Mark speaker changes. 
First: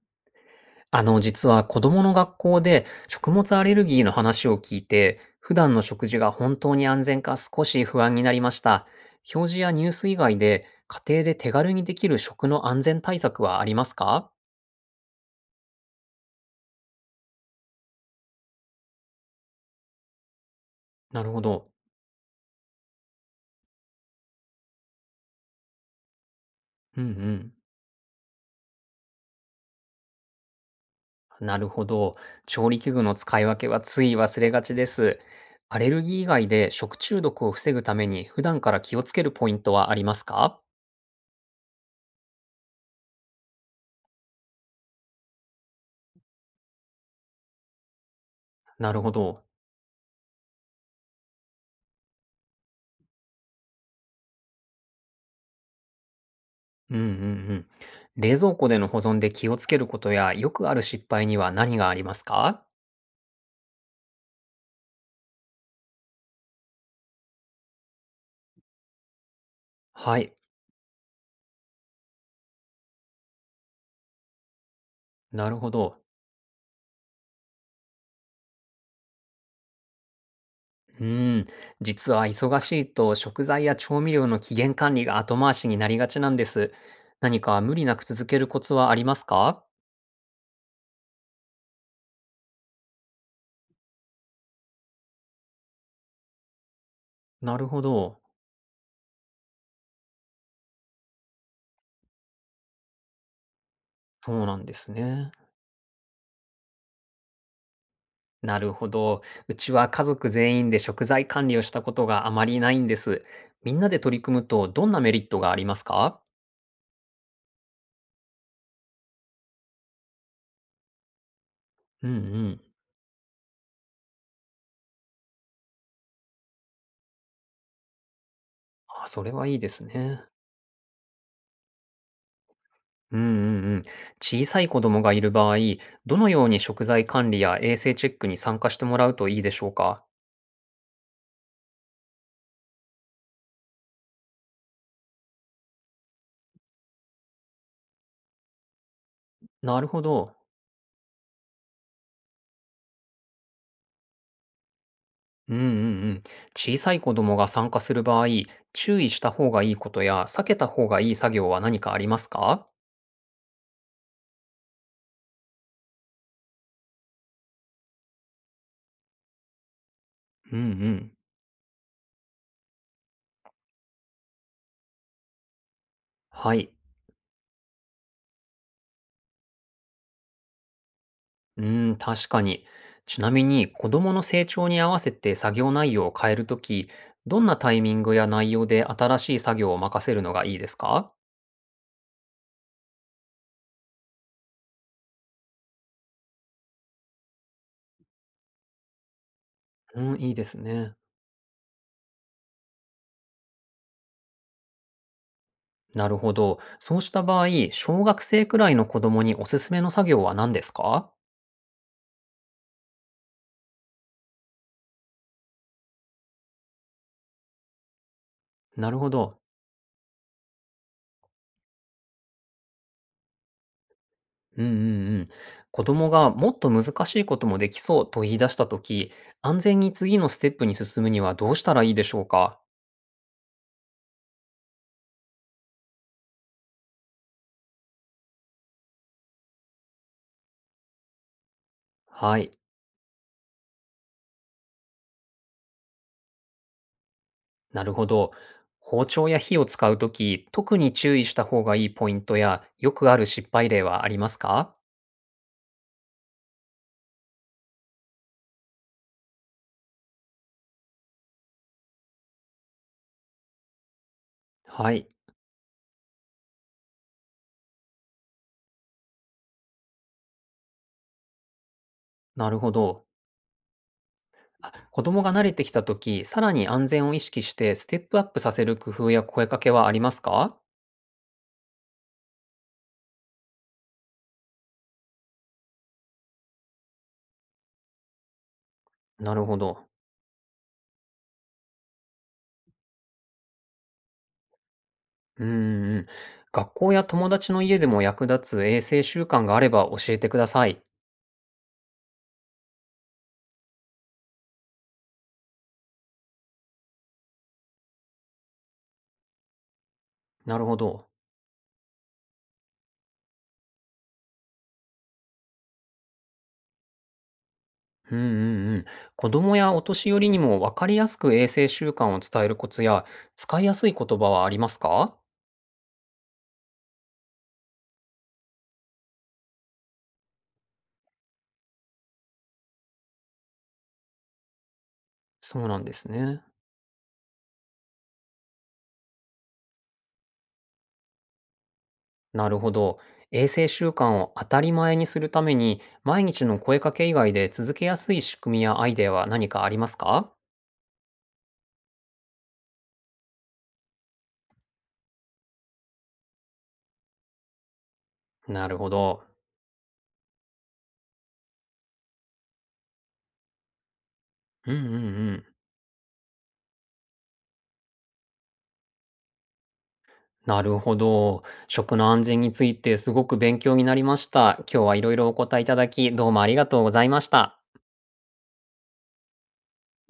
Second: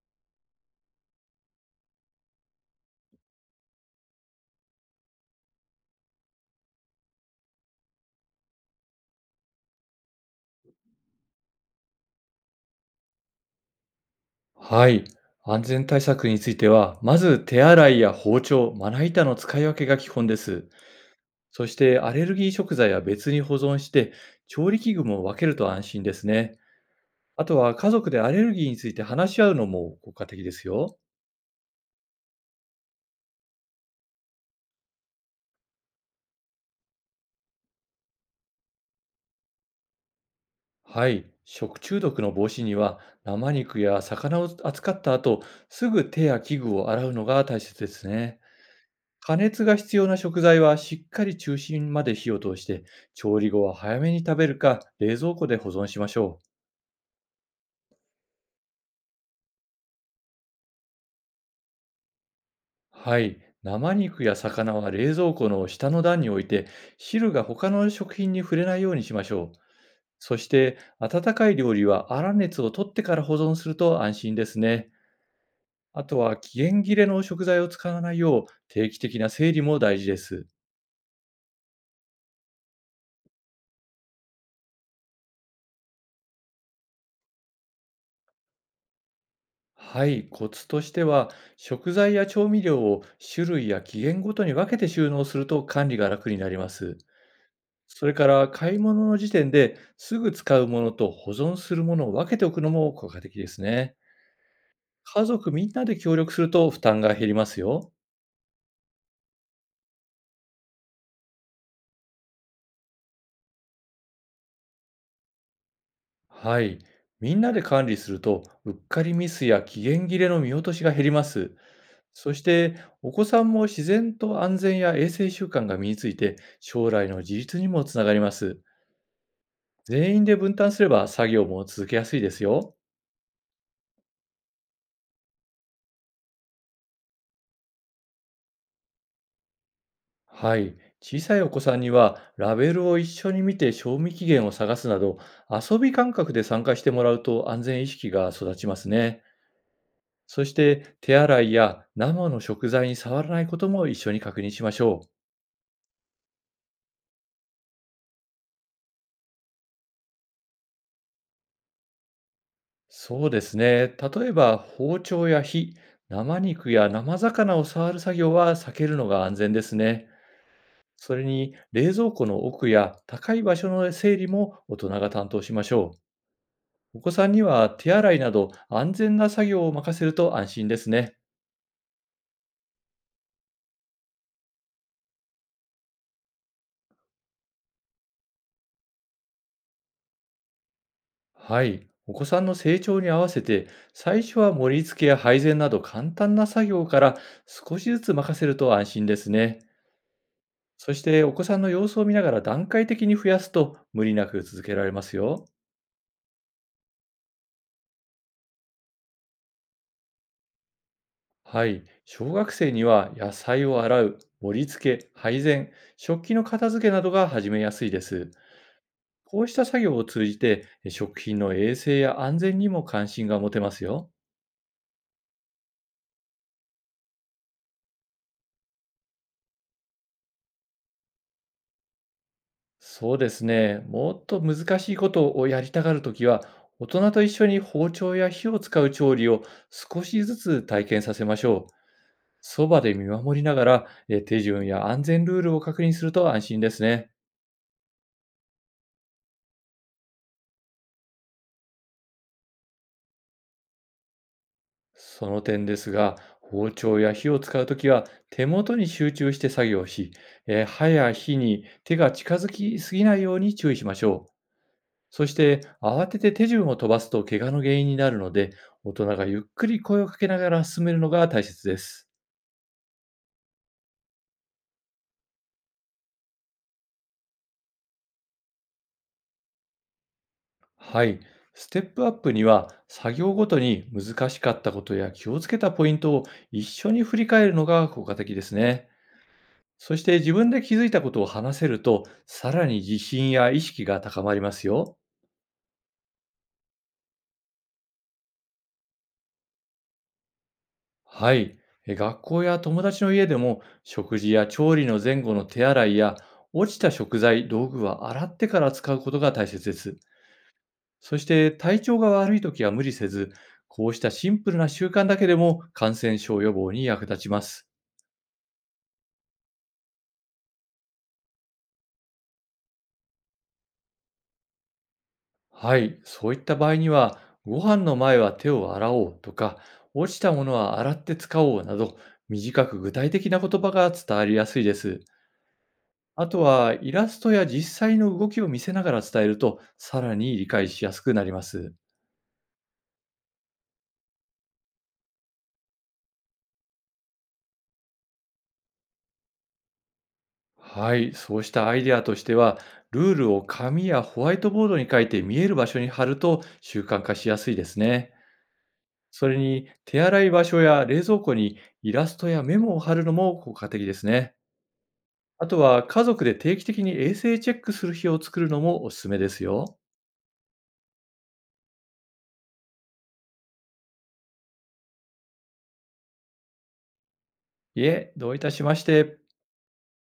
Speaker 1: 実は子供の学校で食物アレルギーの話を聞いて、普段の食事が本当に安全か少し不安になりました。表示やニュース以外で家庭で手軽にできる食の安全対策はありますか？
Speaker 2: はい。安全対策については、まず手洗いや包丁、まな板の使い分けが基本です。
Speaker 1: なるほ
Speaker 2: そ
Speaker 1: ど。
Speaker 2: してアレルギー食材は別に保存して、調理器具も分けると安心ですね。
Speaker 1: う
Speaker 2: あ
Speaker 1: ん
Speaker 2: とは家族でアレルギーについて話し合うのも効果的ですよ。
Speaker 1: うん。なるほど。調理器具の使い分けはつい忘れがちです。アレルギー以外で食中毒を防ぐために普段から気をつけるポイントはありますか？
Speaker 2: はい。食中毒の防止には、生肉や魚を扱った後、すぐ手や器具を洗うのが大切ですね。
Speaker 1: なるほ
Speaker 2: 加
Speaker 1: ど。
Speaker 2: 熱が必要な食材はしっかり中心まで火を通して、調理後は早めに食べるか冷蔵庫で保存しましょ
Speaker 1: うんうんうん。冷蔵庫での保存で気をつけることや、よくある失敗には何がありますか？
Speaker 2: う。はい。生肉や魚は冷蔵庫の下の段に置いて、汁が他の食品に触れないようにしましょう。
Speaker 1: はい、
Speaker 2: そして、温かい料理は粗熱を取ってから保存すると安心ですね。
Speaker 1: なるほど。
Speaker 2: あとは期限切れの食材を使わないよう、定期的な整理も大事です。
Speaker 1: うーん、実は忙しいと食材や調味料の期限管理が後回しになりがちなんです。何か無理なく続けるコツはありますか？
Speaker 2: はい、コツとしては、食材や調味料を種類や期限ごとに分けて収納すると管理が楽になります。
Speaker 1: なるほ
Speaker 2: それ
Speaker 1: ど。
Speaker 2: から、買い物の時点ですぐ使うものと保存するものを分けておくのも効果的ですね。
Speaker 1: そうなんです
Speaker 2: 家
Speaker 1: ね。
Speaker 2: 族みんなで協力すると負担が減りますよ。
Speaker 1: なるほど。うちは家族全員で食材管理をしたことがあまりないんです。みんなで取り組むとどんなメリットがありますか？
Speaker 2: はい、みんなで管理するとうっかりミスや期限切れの見落としが減ります。
Speaker 1: うんう
Speaker 2: そし
Speaker 1: ん。
Speaker 2: てお子さんも自然と安全や衛生習慣が身について、将来の自立にもつながります。
Speaker 1: あ、それはいいです
Speaker 2: 全
Speaker 1: ね。
Speaker 2: 員で分担すれば作業も続けやすいですよ。
Speaker 1: うんうんうん。小さい子供がいる場合、どのように食材管理や衛生チェックに参加してもらうといいでしょうか？
Speaker 2: はい。小さいお子さんにはラベルを一緒に見て賞味期限を探すなど、遊び感覚で参加してもらうと安全意識が育ちますね。
Speaker 1: なるほど。
Speaker 2: そして、手洗いや生の食材に触らないことも一緒に確認しましょう。
Speaker 1: うんうんうん。小さい子供が参加する場合、注意した方がいいことや避けた方がいい作業は何かありますか？
Speaker 2: そうですね。例えば包丁や火、生肉や生魚を触る作業は避けるのが安全ですね。
Speaker 1: うんうん。
Speaker 2: それに、冷蔵庫の奥や高い場所の整理も大人が担当しましょう。
Speaker 1: はい。
Speaker 2: お子さんには手洗いなど安全な作業を任せると安心ですね。
Speaker 1: うーん、確かに。ちなみに、子供の成長に合わせて作業内容を変えるとき、どんなタイミングや内容で新しい作業を任せるのがいいですか？
Speaker 2: はい。お子さんの成長に合わせて、最初は盛り付けや配膳など簡単な作業から少しずつ任せると安心ですね。
Speaker 1: うん、いいです
Speaker 2: そ
Speaker 1: ね。
Speaker 2: して、お子さんの様子を見ながら段階的に増やすと無理なく続けられますよ。
Speaker 1: なるほど。そうした場合、小学生くらいの子供におすすめの作業は何ですか？
Speaker 2: はい。小学生には野菜を洗う、盛り付け、配膳、食器の片付けなどが始めやすいです。
Speaker 1: なるほど。
Speaker 2: こうした作業を通じて、食品の衛生や安全にも関心が持てますよ。
Speaker 1: うんうんうん。子供がもっと難しいこともできそうと言い出したとき、安全に次のステップに進むにはどうしたらいいでしょうか？
Speaker 2: そうですね。もっと難しいことをやりたがるときは、大人と一緒に包丁や火を使う調理を少しずつ体験させましょう。
Speaker 1: はい。
Speaker 2: そばで見守りながら、手順や安全ルールを確認すると安心ですね。
Speaker 1: なるほど。包丁や火を使うとき、特に注意した方がいいポイントや、よくある失敗例はありますか？
Speaker 2: その点ですが、包丁や火を使うときは手元に集中して作業し、刃や火に手が近づきすぎないように注意しましょう。
Speaker 1: はい。
Speaker 2: そして、慌てて手順を飛ばすと怪我の原因になるので、大人がゆっくり声をかけながら進めるのが大切です。
Speaker 1: なるほど。あ、子供が慣れてきたとき、さらに安全を意識してステップアップさせる工夫や声かけはありますか？
Speaker 2: はい。ステップアップには、作業ごとに難しかったことや気をつけたポイントを一緒に振り返るのが効果的ですね。
Speaker 1: なるほど。
Speaker 2: そして、自分で気づいたことを話せると、さらに自信や意識が高まりますよ。
Speaker 1: うんうんん。学校や友達の家でも役立つ衛生習慣があれば教えてください。
Speaker 2: はい。学校や友達の家でも、食事や調理の前後の手洗いや落ちた食材、道具は洗ってから使うことが大切です。
Speaker 1: なるほど。
Speaker 2: そして、体調が悪いときは無理せず、こうしたシンプルな習慣だけでも感染症予防に役立ちます。
Speaker 1: うんうんうん。子供やお年寄りにも分かりやすく衛生習慣を伝えるコツや、使いやすい言葉はありますか？
Speaker 2: はい、そういった場合には、ご飯の前は手を洗おうとか、落ちたものは洗って使おうなど、短く具体的な言葉が伝わりやすいです。
Speaker 1: そうなんです
Speaker 2: あと
Speaker 1: ね。
Speaker 2: は、イラストや実際の動きを見せながら伝えると、さらに理解しやすくなります。
Speaker 1: なるほど。衛生習慣を当たり前にするために、毎日の声かけ以外で続けやすい仕組みやアイデアは何かありますか？
Speaker 2: はい、そうしたアイデアとしては、ルールを紙やホワイトボードに書いて見える場所に貼ると習慣化しやすいですね。
Speaker 1: なるほど。
Speaker 2: それに、手洗い場所や冷蔵庫にイラストやメモを貼るのも効果的ですね。
Speaker 1: うんうんうん。
Speaker 2: あとは、家族で定期的に衛生チェックする日を作るのもおすすめですよ。
Speaker 1: なるほど。食の安全についてすごく勉強になりました。今日はいろいろお答えいただき、どうもありがとうございました。
Speaker 2: いえ、どういたしまして。